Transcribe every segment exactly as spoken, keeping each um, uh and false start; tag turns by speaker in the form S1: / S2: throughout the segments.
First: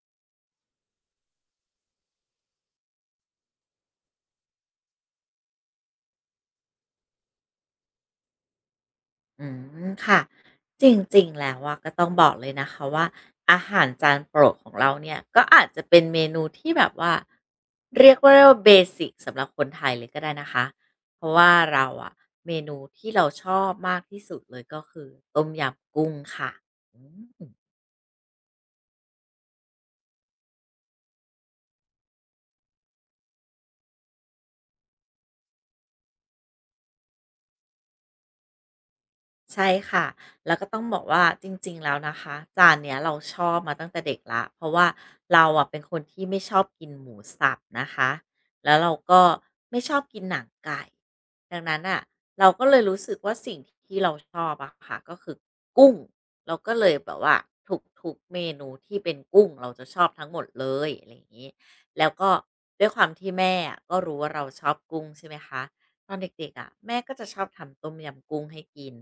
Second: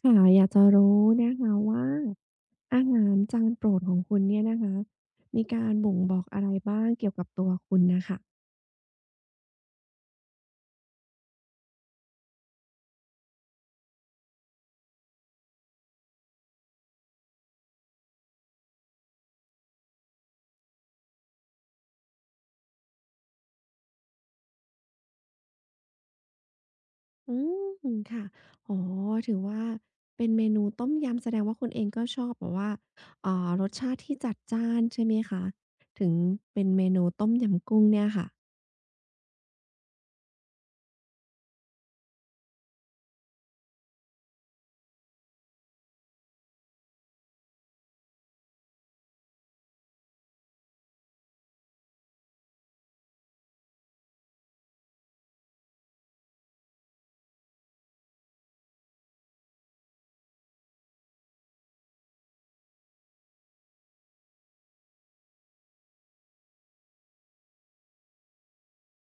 S1: ค่ะอยากจะรู้นะคะว่าอาหารจานโปรดของคุณเนี่ยนะคะมีการบ่งบอกอะไรบ้างเกี่ยวกับตัวคุณน่ะค่ะ
S2: อืมค่ะจริงๆแล้วว่าก็ต้องบอกเลยนะคะว่าอาหารจานโปรดของเราเนี่ยก็อาจจะเป็นเมนูที่แบบว่าเรียกว่าเบสิกสำหรับคนไทยเลยก็ได้นะคะเพราะว่าเราอะเมนูที่เราชอบมากที่สุดเลยก็คือต้มยำกุ้งค่ะอื
S1: อื
S2: ม
S1: มค่ะอ๋อถือว่าเป็นเมนูต้มยำแสดงว่าคุณเองก็ชอบแบบว่าอ่ารสชาติที่จัดจ้านใช่ไหมคะถึงเป็นเมนูต้มยำกุ้งเนี่ยค่ะ
S2: ใช่ค่ะแล้วก็ต้องบอกว่าจริงๆแล้วนะคะจานเนี้ยเราชอบมาตั้งแต่เด็กละเพราะว่าเราอะเป็นคนที่ไม่ชอบกินหมูสับนะคะ แล้วเราก็ไม่ชอบกินหนังไก่ดังนั้นอ่ะเราก็เลยรู้สึกว่าสิ่งที่เราชอบอะค่ะก็คือกุ้งเราก็เลยแบบว่าทุกๆเมนูที่เป็นกุ้งเราจะชอบทั้งหมดเลยอะไรอย่างนี้แล้วก็ด้วยความที่แม่อะก็รู้ว่าเราชอบกุ้งใช่ไหมคะตอนเด็กๆอะแม่ก็จะชอบทำต้มยำกุ้งให้กิน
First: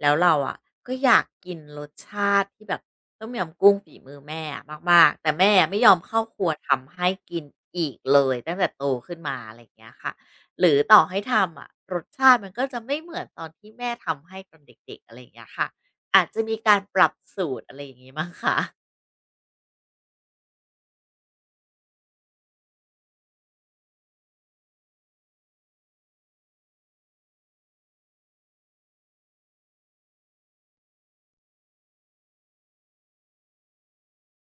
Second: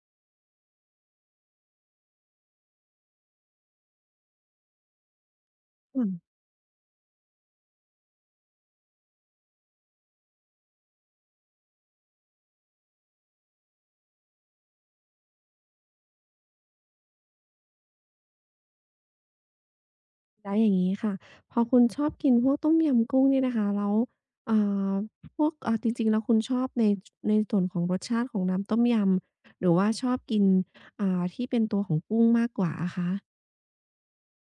S2: แล้วเราอ่ะก็อยากกินรสชาติที่แบบต้มยำกุ้งฝีมือแม่อะมากๆแต่แม่ไม่ยอมเข้าครัวทำให้กินอีกเลยตั้งแต่โตขึ้นมาอะไรอย่างเงี้ยค่ะหรือต่อให้ทำอะรสชาติมันก็จะไม่เหมือนตอนที่แม่ทำให้ตอนเด็กๆอะไรอย่างเงี้ยค่ะอาจจะมีการปรับสูตรอะไรอย่างงี้มั้งคะ
S1: แล้วอย่างนี้ค่ะพอคุณชอบกินพวกต้มยำกุ้งเนี่ยนะคะแล้วอ่าพวกอ่าจริงๆแล้วคุณชอบในในส่วนของรสชาติของน้ำต้มยำหรือว่าชอบกินอ่าที่เป็นตัวของกุ้งมากกว่าอะคะ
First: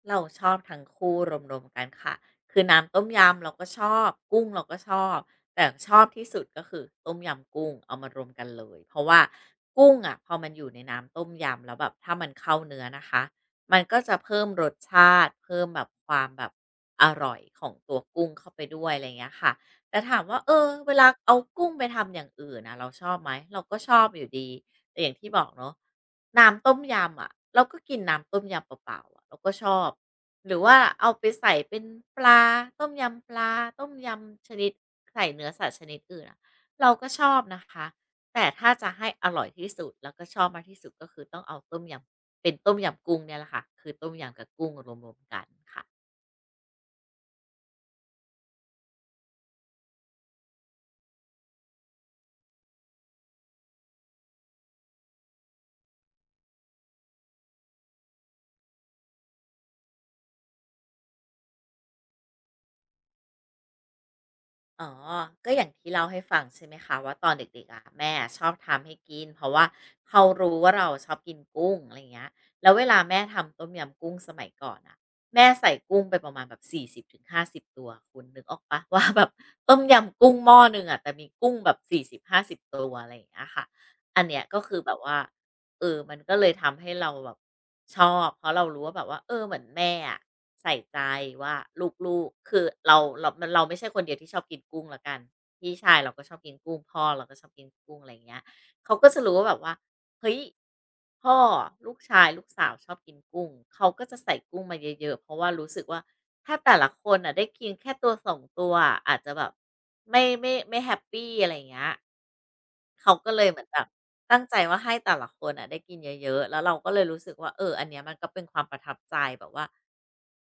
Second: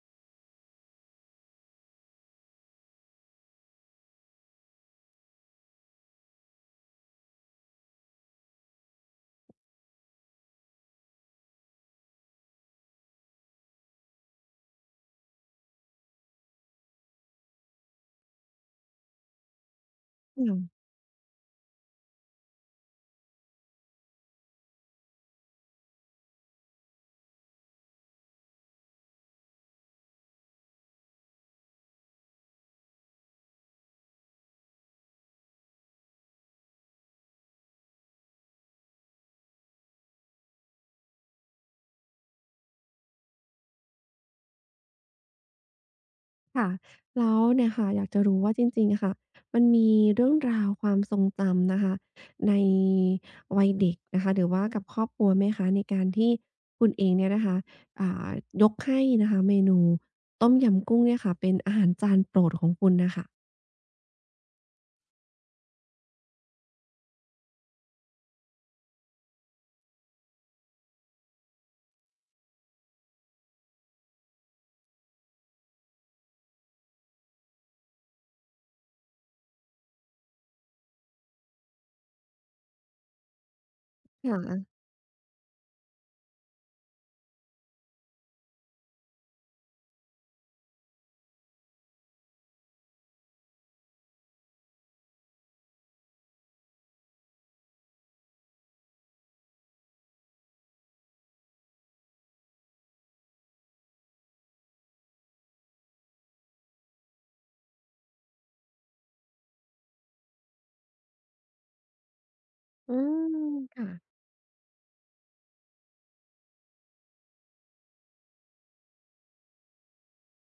S2: เราชอบทั้งคู่รวมๆกันค่ะคือน้ำต้มยำเราก็ชอบกุ้งเราก็ชอบแต่ชอบที่สุดก็คือต้มยำกุ้งเอามารวมกันเลยเพราะว่ากุ้งอะพอมันอยู่ในน้ำต้มยำแล้วแบบถ้ามันเข้าเนื้อนะคะมันก็จะเพิ่มรสชาติเพิ่มแบบความแบบอร่อยของตัวกุ้งเข้าไปด้วยอะไรอย่างเงี้ยค่ะแต่ถามว่า
S1: อื
S2: เออ
S1: ม
S2: เวลาเอากุ้งไปทำอย่างอื่นนะเราชอบไหมเราก็ชอบอยู่ดีแต่อย่างที่บอกเนาะ น้ำต้มยำอะเราก็กินน้ำต้มยำเปล่าๆอะเราก็ชอบหรือว่าเอาไปใส่เป็นปลาต้มยำปลาต้มยำชนิดใส่เนื้อสัตว์ชนิดอื่นอะเราก็ชอบนะคะแต่ถ้าจะให้อร่อยที่สุดแล้วก็ชอบมากที่สุดก็คือต้องเอาต้มยำเป็นต้มยำกุ้งเนี่ยแหละค่ะคือต้มยำกับกุ้งรวมๆกันค่ะ
S1: ค่ะแล้วเนี่ยค่ะอยากจะรู้ว่าจริงๆอะค่ะมันมีเรื่องราวความทรงจำนะคะในวัยเด็กนะคะหรือว่ากับครอบครัวไหมคะในการที่คุณเองเนี่ยนะคะอ่ายกให้นะคะเมนูต้มยำกุ้งเนี่ยค่ะเป็นอาหารจานโปรดของคุณน่ะค่ะ
S2: อ๋อก็อย่างที่เล่าให้ฟังใช่ไหมคะว่าตอนเด็กๆอะแม่ชอบทำให้กินเพราะว่าเขารู้ว่าเราชอบกินกุ้งอะไรอย่างเงี้ยแล้วเวลาแม่ทำต้มยำกุ้งสมัยก่อนอ่ะแม่ใส่กุ้งไปประมาณแบบสี่สิบถึงห้าสิบตัวคุณนึกออกปะ ว่าแบบต้มยำกุ้งหม้อหนึ่งอะแต่มีกุ้งแบบสี่สิบห้าสิบตัวอะไรอย่างเงี้ยค่ะอัน
S1: ค
S2: เนี้ยก็คื
S1: ่ะ
S2: อแบบว่า เออมันก็เลยทำให้เราแบบชอบเพราะเรารู้ว่าแบบว่าเออเหมือนแม่อะใส่ใจว่าลูกๆคือเราเราเราไม่ใช่คนเดียวที่ชอบกินกุ้งแล้วกันพี่ชายเราก็ชอบกินกุ้งพ่อเราก็ชอบกินกุ้งอะไรอย่างเงี้ยเขาก็จะรู้ว่าแบบว่าเฮ้ยพ่อลูกชายลูกสาวชอบกินกุ้งเขาก็จะใส่กุ้งมาเยอะๆเพราะว่ารู้สึกว่า ถ้าแต่ละคนอ่ะได้กินแค่ตัวสองตัวอะอาจจะแบบไม่ไม่ไม่แฮปปีอะไรอย่างเงี้ย
S1: อื
S2: เขาก็
S1: ม
S2: เลยเหมือนแบบ
S1: ค่ะ
S2: ตั้งใจว่าให้แต่ละคนอ่ะได้กินเยอะๆแล้วเราก็เลยรู้สึกว่าเอออันเนี้ยมันก็เป็นความประทับใจแบบว่า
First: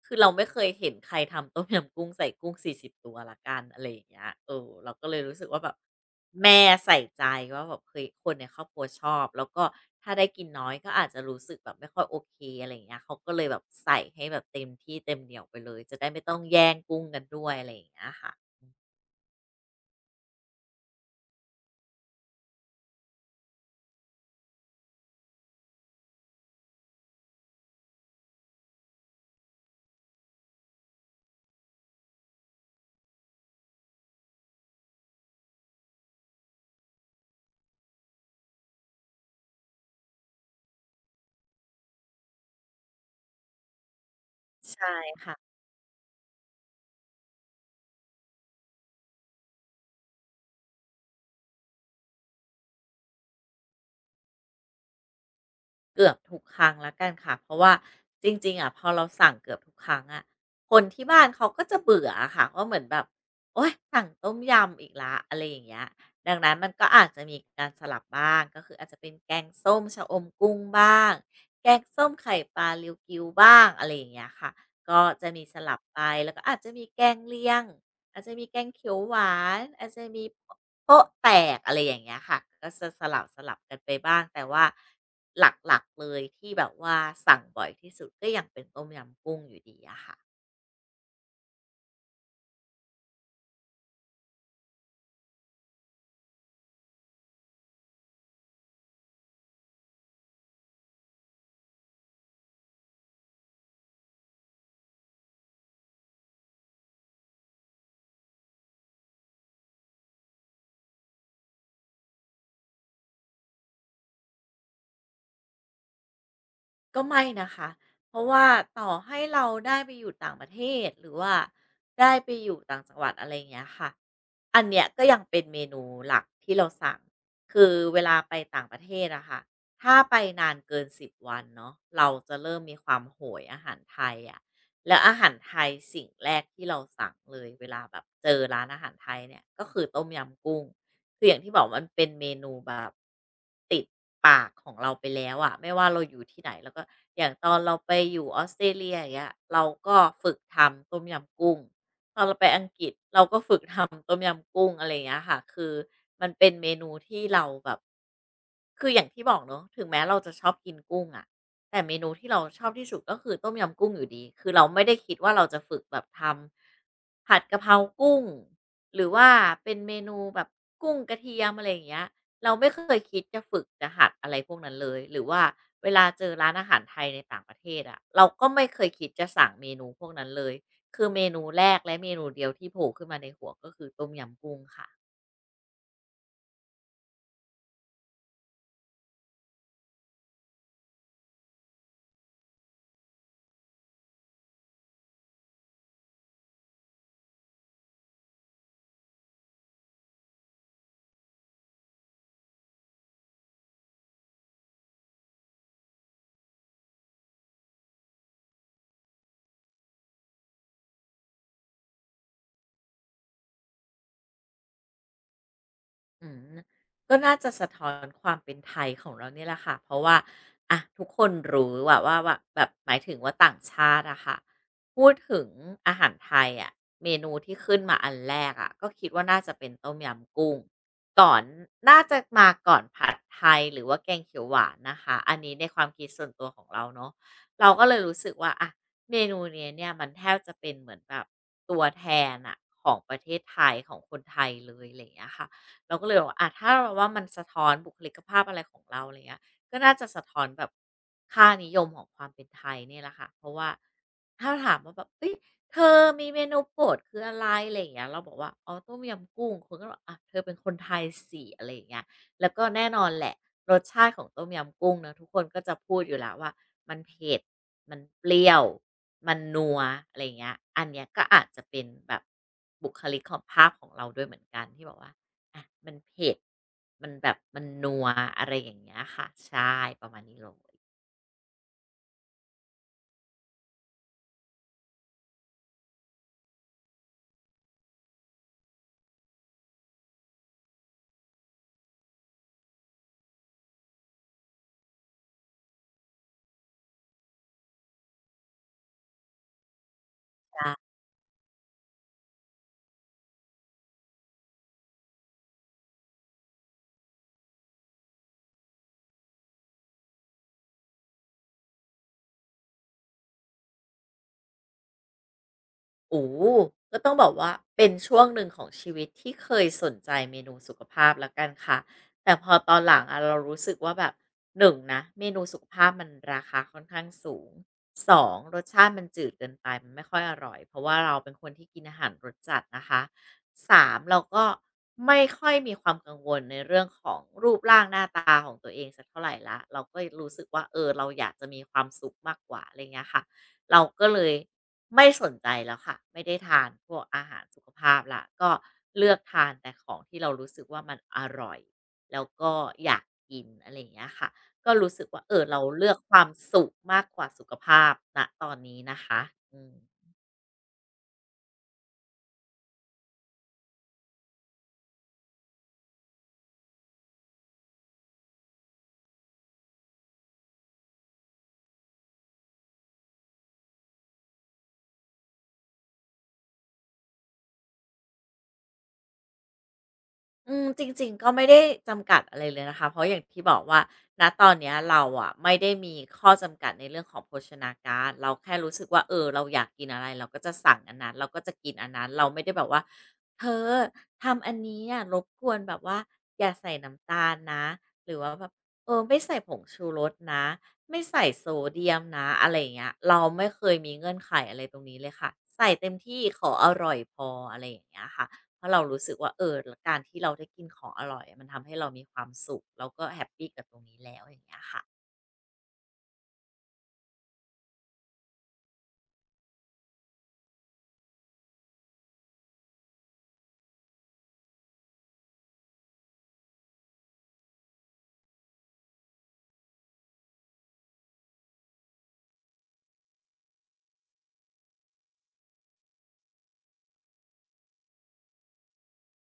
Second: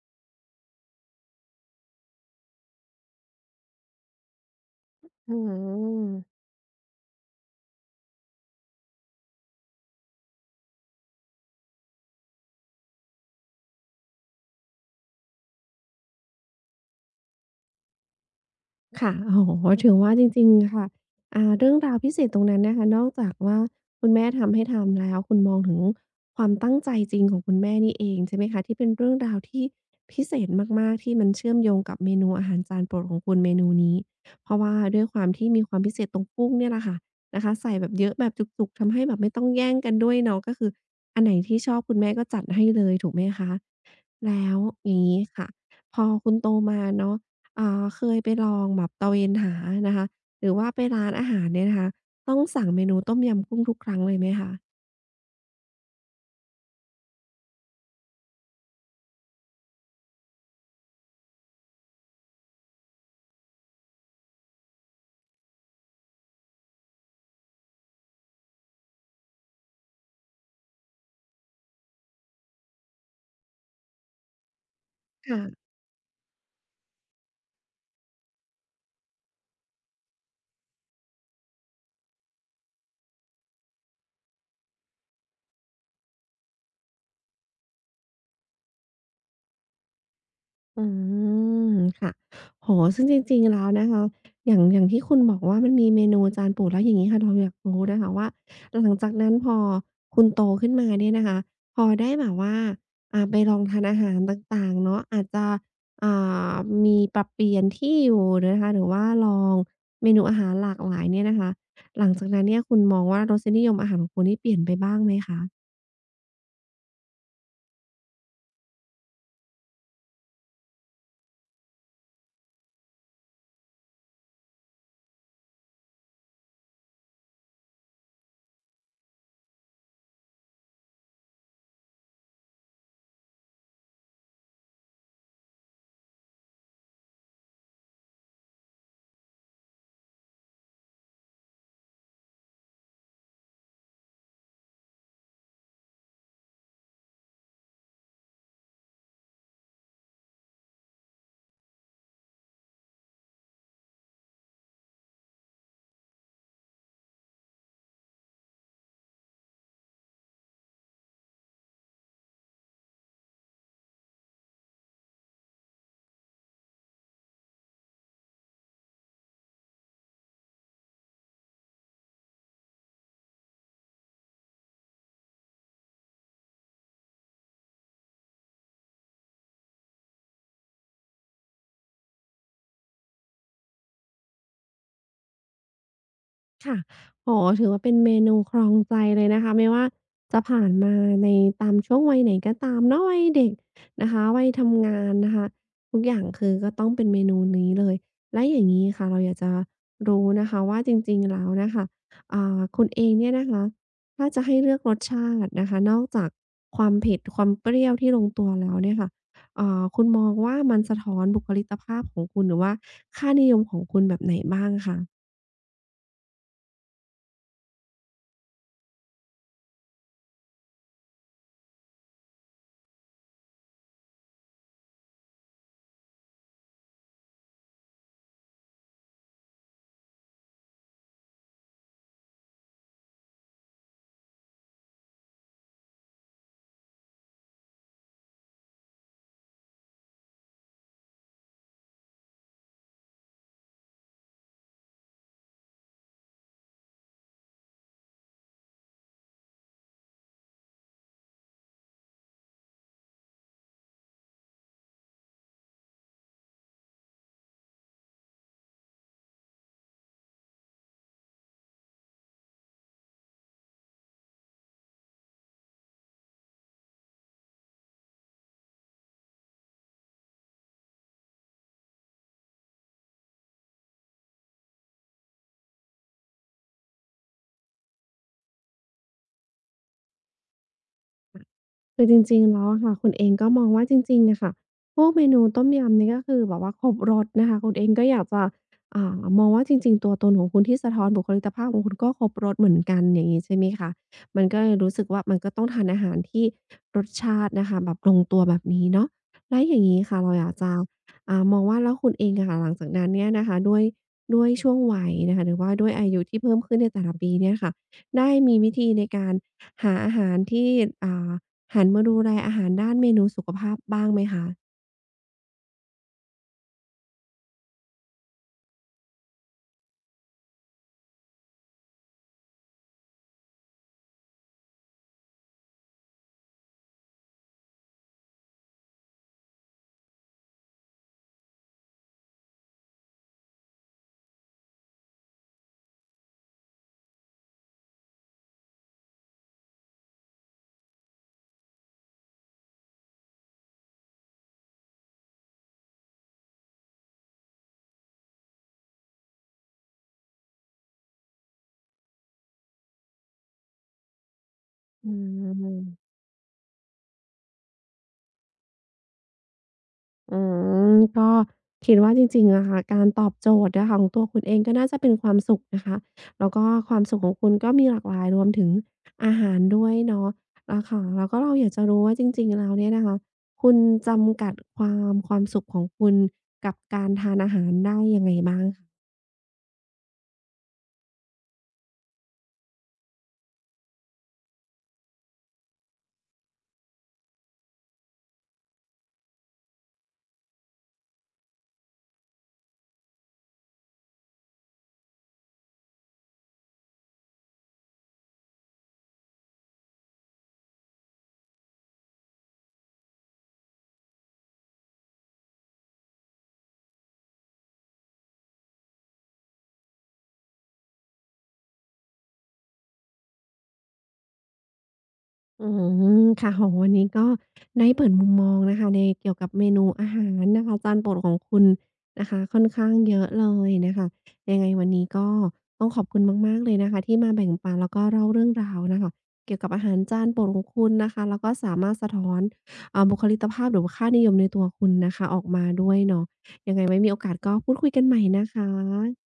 S2: คือเราไม่เคยเห็นใครทำต้มยำกุ้งใส่กุ้งสี่สิบตัวละกันอะไรอย่างเงี้ยเออเราก็เลย
S1: อื
S2: รู้สึกว่าแบบ
S1: ม
S2: แม่ใส่ใจว่าแบบเคยคนในครอบครัวชอบแล้วก็ถ้าได้กินน้อยก็อาจจะรู้สึกแบบไม่ค่อยโอเคอะไรอย่างเงี้ยเขาก็เลยแบบใส่ให้แบบเต็มที่เต็มเหนี่ยวไปเลยจะได้ไม่ต้องแย่งกุ้งกันด้วยอะไรอย่างเงี้ยค่ะ
S1: ค่ะโอ้โฮถือว่าจริงๆ ค่ะอ่าเรื่องราวพิเศษตรงนั้นนะคะนอกจากว่าคุณแม่ทำให้ทานแล้วคุณมองถึงความตั้งใจจริงของคุณแม่นี่เองใช่ไหมคะที่เป็นเรื่องราวที่พิเศษมากๆที่มันเชื่อมโยงกับเมนูอาหารจานโปรดของคุณเมนูนี้เพราะว่าด้วยความที่มีความพิเศษตรงกุ้งเนี่ยแหละค่ะนะคะใส่แบบเยอะแบบจุกๆทำให้แบบไม่ต้องแย่งกันด้วยเนาะก็คืออันไหนที่ชอบคุณแม่ก็จัดให้เลยถูกไหมคะแล้ว
S2: ใช่
S1: อย่างงี้
S2: ค่ะ
S1: ค่ะพอคุณโตมาเนาะ อ่าเคยไปลองแบบตระเวนหานะคะหรือว่าไปร้านอาหารเนี่ยนะคะต้องสั่งเมนูต้มยำกุ้งทุกครั้งเลยไหมคะ
S2: เกือบทุกครั้งแล้วกันค่ะเพราะว่าจริงๆอะพอเราสั่งเกือบทุกครั้งอะคนที่บ้านเขาก็จะเบื่ออะค่ะว่าเหมือนแบบโอ๊ยสั่งต้มยำอีกแล้วอะไรอย่างเงี้ยดังนั้นมันก็อาจจะมีการสลับบ้างก็คืออาจจะเป็นแกงส้มชะอมกุ้งบ้างแกงส้มไข่ปลาริวกิวบ้างอะไรอย่างเงี้ยค่ะก็จะมีส
S1: ค่ะ
S2: ลับไปแล้วก็อาจจะมีแกงเลียงอาจจะมีแกงเขียวหวานอาจจะมีโป๊ะแตกอะไรอย่างเงี้ยค่ะก็จะสลับสลับกันไปบ้างแต่ว่า หลักๆเลยที่แบบว่าสั่งบ่อยที่สุดก็ยังเป็นต้มยำกุ้งอยู่ดีอะค่ะ
S1: อืมค่ะโอ้โฮซึ่งจริงๆแล้วนะคะอย่างอย่างที่คุณบอกว่ามันมีเมนูจานโปรดแล้วอย่างงี้ค่ะเราอยากรู้นะคะว่าหลังจากนั้นพอคุณโตขึ้นมาเนี่ยนะคะพอได้แบบว่าอ่าไปลองทานอาหารต่างๆเนาะอาจจะอ่ามีปรับเปลี่ยนที่อยู่นะคะหรือว่าลองเมนูอาหารหลากหลายเนี่ยนะคะหลังจากนั้นเนี่ยคุณมองว่ารสนิยมอาหารของคุณนี่เปลี่ยนไปบ้างไหมคะ
S2: ก็ไม่นะคะเพราะว่าต่อให้เราได้ไปอยู่ต่างประเทศหรือว่าได้ไปอยู่ต่างจังหวัดอะไรอย่างเงี้ยค่ะอันเนี้ยก็ยังเป็นเมนูหลักที่เราสั่งคือเวลาไปต่างประเทศอะค่ะถ้าไปนานเกินสิบวันเนาะเราจะเริ่มมีความโหยอาหารไทยอะแล้วอาหารไทยสิ่งแรกที่เราสั่งเลยเวลาแบบเจอร้านอาหารไทยเนี่ยก็คือต้มยำกุ้ง คืออย่างที่บอกมันเป็นเมนูแบบติดปากของเราไปแล้วอะไม่ว่าเราอยู่ที่ไหนแล้วก็อย่างตอนเราไปอยู่ออสเตรเลียอย่างเงี้ยเราก็ฝึกทำต้มยำกุ้ง ตอนเราไปอังกฤษเราก็ฝึกทำต้มยำกุ้งอะไรอย่างเงี้ยค่ะคือมันเป็นเมนูที่เราแบบคืออย่างที่บอกเนาะถึงแม้เราจะชอบกินกุ้งอะแต่เมนูที่เราชอบที่สุดก็คือต้มยำกุ้งอยู่ดีคือเราไม่ได้คิดว่าเราจะฝึกแบบทำผัดกะเพรากุ้งหรือว่าเป็นเมนูแบบกุ้งกระเทียมอะไรอย่างเงี้ยเราไม่เคยคิดจะฝึกจะหัดอะไรพวกนั้นเลยหรือว่าเวลาเจอร้านอาหารไทยในต่างประเทศอะเราก็ไม่เคยคิดจะสั่งเมนูพวกนั้นเลย คือเมนูแรกและเมนูเดียวที่โผล่ขึ้นมาในหัวก็คือต้มยำกุ้งค่ะ
S1: ค่ะโอ๋ถือว่าเป็นเมนูครองใจเลยนะคะไม่ว่าจะผ่านมาในตามช่วงวัยไหนก็ตามเนาะวัยเด็กนะคะวัยทำงานนะคะ ทุกอย่างคือก็ต้องเป็นเมนูนี้เลยแล้วอย่างงี้ค่ะเราอยากจะรู้นะคะว่าจริงๆแล้วน่ะค่ะอ่าคุณเองเนี่ยนะคะถ้าจะให้เลือกรสชาตินะคะ นอกจากความเผ็ดความเปรี้ยวที่ลงตัวแล้วเนี่ยค่ะเอ่อคุณมองว่ามันสะท้อนบุคลิกภาพของคุณหรือว่าค่านิยมของคุณแบบไหนบ้างคะ
S2: อืมก็น่าจะสะท้อนความเป็นไทยของเราเนี่ยแหละค่ะเพราะว่าอะทุกคนรู้ว่าว่าว่าแบบหมายถึงว่าต่างชาติอะค่ะพูดถึงอาหารไทยอะเมนูที่ขึ้นมาอันแรกอะก็คิดว่าน่าจะเป็นต้มยำกุ้งก่อนน่าจะมาก่อนผัดไทยหรือว่าแกงเขียวหวานนะคะอันนี้ในความคิดส่วนตัวของเราเนาะเราก็เลยรู้สึกว่าอะเมนูเนี้ยเนี่ยมันแทบจะเป็นเหมือนแบบตัวแทนอะของประเทศไทยของคนไทยเลยอะไรอย่างเงี้ยค่ะ เราก็เลยบอกว่าอะถ้าเราว่ามันสะท้อนบุคลิกภาพอะไรของเราอะไรเงี้ยก็น่าจะสะท้อนแบบค่านิยมของความเป็นไทยเนี่ยแหละค่ะ เพราะว่าถ้าถามว่าแบบเฮ้ยเธอมีเมนูโปรดคืออะไรอะไรอย่างเงี้ยเราบอกว่าอ๋อต้มยำกุ้งคนก็บอกอะเธอเป็นคนไทยสีอะไรอย่างเงี้ยแล้วก็แน่นอนแหละรสชาติของต้มยำกุ้งเนาะทุกคนก็จะพูดอยู่แล้วว่ามันเผ็ดมันเปรี้ยวมันนัวอะไรอย่างเงี้ยอันเนี้ยก็อาจจะเป็นแบบบุคลิกของภาพของเราด้วยเหมือนกันที่บอกว่า อะมันเผ็ด มันแบบมันนัวอะไรอย่างเงี้ยค่ะใช่ประมาณนี้เลย
S1: คือจริงๆแล้วอะค่ะคุณเองก็มองว่าจริงๆอะค่ะพวกเมนูต้มยำนี่ก็คือแบบว่าครบรสนะคะคุณเองก็อยากจะอ่ามองว่าจริงๆตัวตนของคุณที่สะท้อนบุคลิกภาพของคุณก็ครบรสเหมือนกันอย่างงี้ใช่ไหมคะมันก็เลยรู้สึกว่ามันก็ต้องทานอาหารที่รสชาตินะคะแบบลงตัวแบบนี้เนาะแล้วอย่างงี้ค่ะเราอยากจะอ่ามองว่าแล้วคุณเองอะค่ะหลังจากนั้นเนี่ยนะคะด้วยด้วยช่วงวัยนะคะหรือว่าด้วยอายุที่เพิ่มขึ้นในแต่ละปีเนี่ยค่ะได้มีวิธีในการหาอาหารที่อ่า หันมาดูแลอาหารด้านเมนูสุขภาพบ้างไหมคะ
S2: โอ้โฮก็ต้องบอกว่าเป็นช่วงหนึ่งของชีวิตที่เคยสนใจเมนูสุขภาพแล้วกันค่ะแต่พอตอนหลังอะเรารู้สึกว่าแบบหนึ่งนะเมนูสุขภาพมันราคาค่อนข้างสูงสองรสชาติมันจืดเกินไปมันไม่ค่อยอร่อยเพราะว่าเราเป็นคนที่กินอาหารรสจัดนะคะสามเราก็ไม่ค่อยมีความกังวลในเรื่องของรูปร่างหน้าตาของตัวเองสักเท่าไรแล้วเราก็รู้สึกว่าเออเราอยากจะมีความสุขมากกว่าอะไรอย่างเงี้ยค่ะ เราก็เลยไม่สนใจแล้วค่ะไม่ได้ทานพวกอาหารสุขภาพละก็เลือกทานแต่ของที่เรารู้สึกว่ามันอร่อยแล้วก็อยากกินอะไรอย่างเงี้ยค่ะก็รู้สึก
S1: อื
S2: ว่าเออเรา
S1: ม
S2: เลือกความสุขมากกว่าสุขภาพณตอนนี้นะคะอืม
S1: อืมก็คิดว่าจริงๆอะค่ะ การตอบโจทย์อะค่ะของตัวคุณเองก็น่าจะเป็นความสุขนะคะแล้วก็ความสุขของคุณก็มีหลากหลายรวมถึงอาหารด้วยเนาะอาค่ะแล้วก็เราอยากจะรู้ว่าจริงๆแล้วเนี่ยนะคะคุณจำกัดความความสุขของคุณกับการทานอาหารได้ยังไงบ้าง
S2: อืมจริงๆก็ไม่ได้จำกัดอะไรเลยนะคะเพราะอย่างที่บอกว่าณตอนเนี้ยเราอะไม่ได้มีข้อจำกัดในเรื่องของโภชนาการเราแค่รู้สึกว่าเออเราอยากกินอะไรเราก็จะสั่งอันนั้นเราก็จะกินอันนั้นเราไม่ได้แบบว่าเธอทำอันนี้อะรบกวนแบบว่าอย่าใส่น้ำตาลนะหรือว่าแบบเออไม่ใส่ผงชูรสนะไม่ใส่โซเดียมนะอะไรอย่างเงี้ยเราไม่เคยมีเงื่อนไขอะไรตรงนี้เลยค่ะใส่เต็มที่ขออร่อยพออะไรอย่างเงี้ยค่ะ เพราะเรารู้สึกว่าเออการที่เราได้กินของอร่อยมันทำให้เรามีความสุขเราก็แฮปปีกับตรงนี้แล้วอย่างเงี้ยค่ะ
S1: อืมค่ะโอ้โฮวันนี้ก็ได้เปิดมุมมองนะคะในเกี่ยวกับเมนูอาหารนะคะจานโปรดของคุณนะคะค่อนข้างเยอะเลยนะคะยังไงวันนี้ก็ต้องขอบคุณมากๆเลยนะคะที่มาแบ่งปันแล้วก็เล่าเรื่องราวนะคะเกี่ยวกับอาหารจานโปรดของคุณนะคะแล้วก็สามารถสะท้อนอ่าบุคลิกภาพหรือว่าค่านิยมในตัวคุณนะคะออกมาด้วยเนาะยังไงไว้มีโอกาสก็พูดคุยกันใหม่นะคะ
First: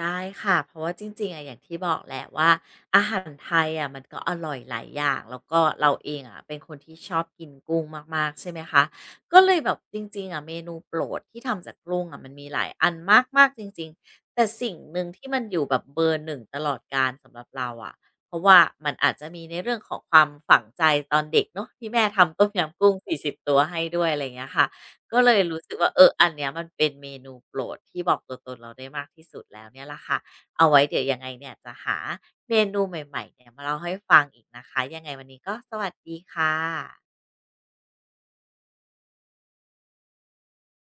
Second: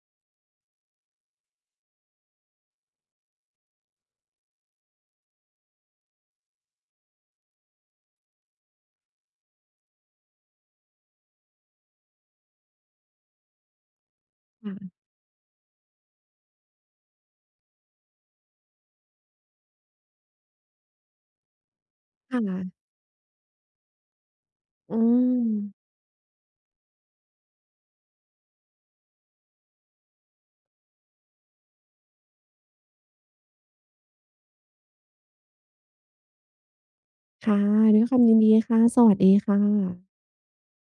S2: ได้ค่ะ เพราะว่าจริงๆอะอย่างที่บอกแหละว่าอาหารไทยอะมันก็อร่อยหลายอย่างแล้วก็เราเองอะเป็นคนที่ชอบกินกุ้งมากๆใช่ไหมคะ ก็เลยแบบจริงๆอะเมนูโปรดที่ทำจากกุ้งอะมันมีหลายอันมากๆจริงๆ แต่สิ่ง
S1: ค่ะ
S2: หนึ่งที่มันอยู่แบบเบอร์หนึ่งตลอดกาลสำหรับเราอะเพราะว่ามันอาจจะมีในเรื่องของความฝังใจตอนเด็กเนาะที่แม่
S1: ค่
S2: ทำต้ม
S1: ะ
S2: ยำกุ้งสี่สิบตัวให้ด้วยอะไรอย่างเงี้ยค่ะ
S1: อื
S2: ก็เลย
S1: ม
S2: รู้สึกว่าเอออันเนี้ยมันเป็นเมนูโปรดที่บอกตัวตนเราได้มากที่สุดแล้วเนี่ยล่ะค่ะ เอาไว้เดี๋ยวยังไงเนี่ยจะหาเมนูใหม่ๆเนี่ยมาเล่าให้ฟังอีกนะคะยังไงวันนี้ก็สวัสดีค่ะ
S1: ค่ะด้วยความยินดีค่ะสวัสดีค่ะ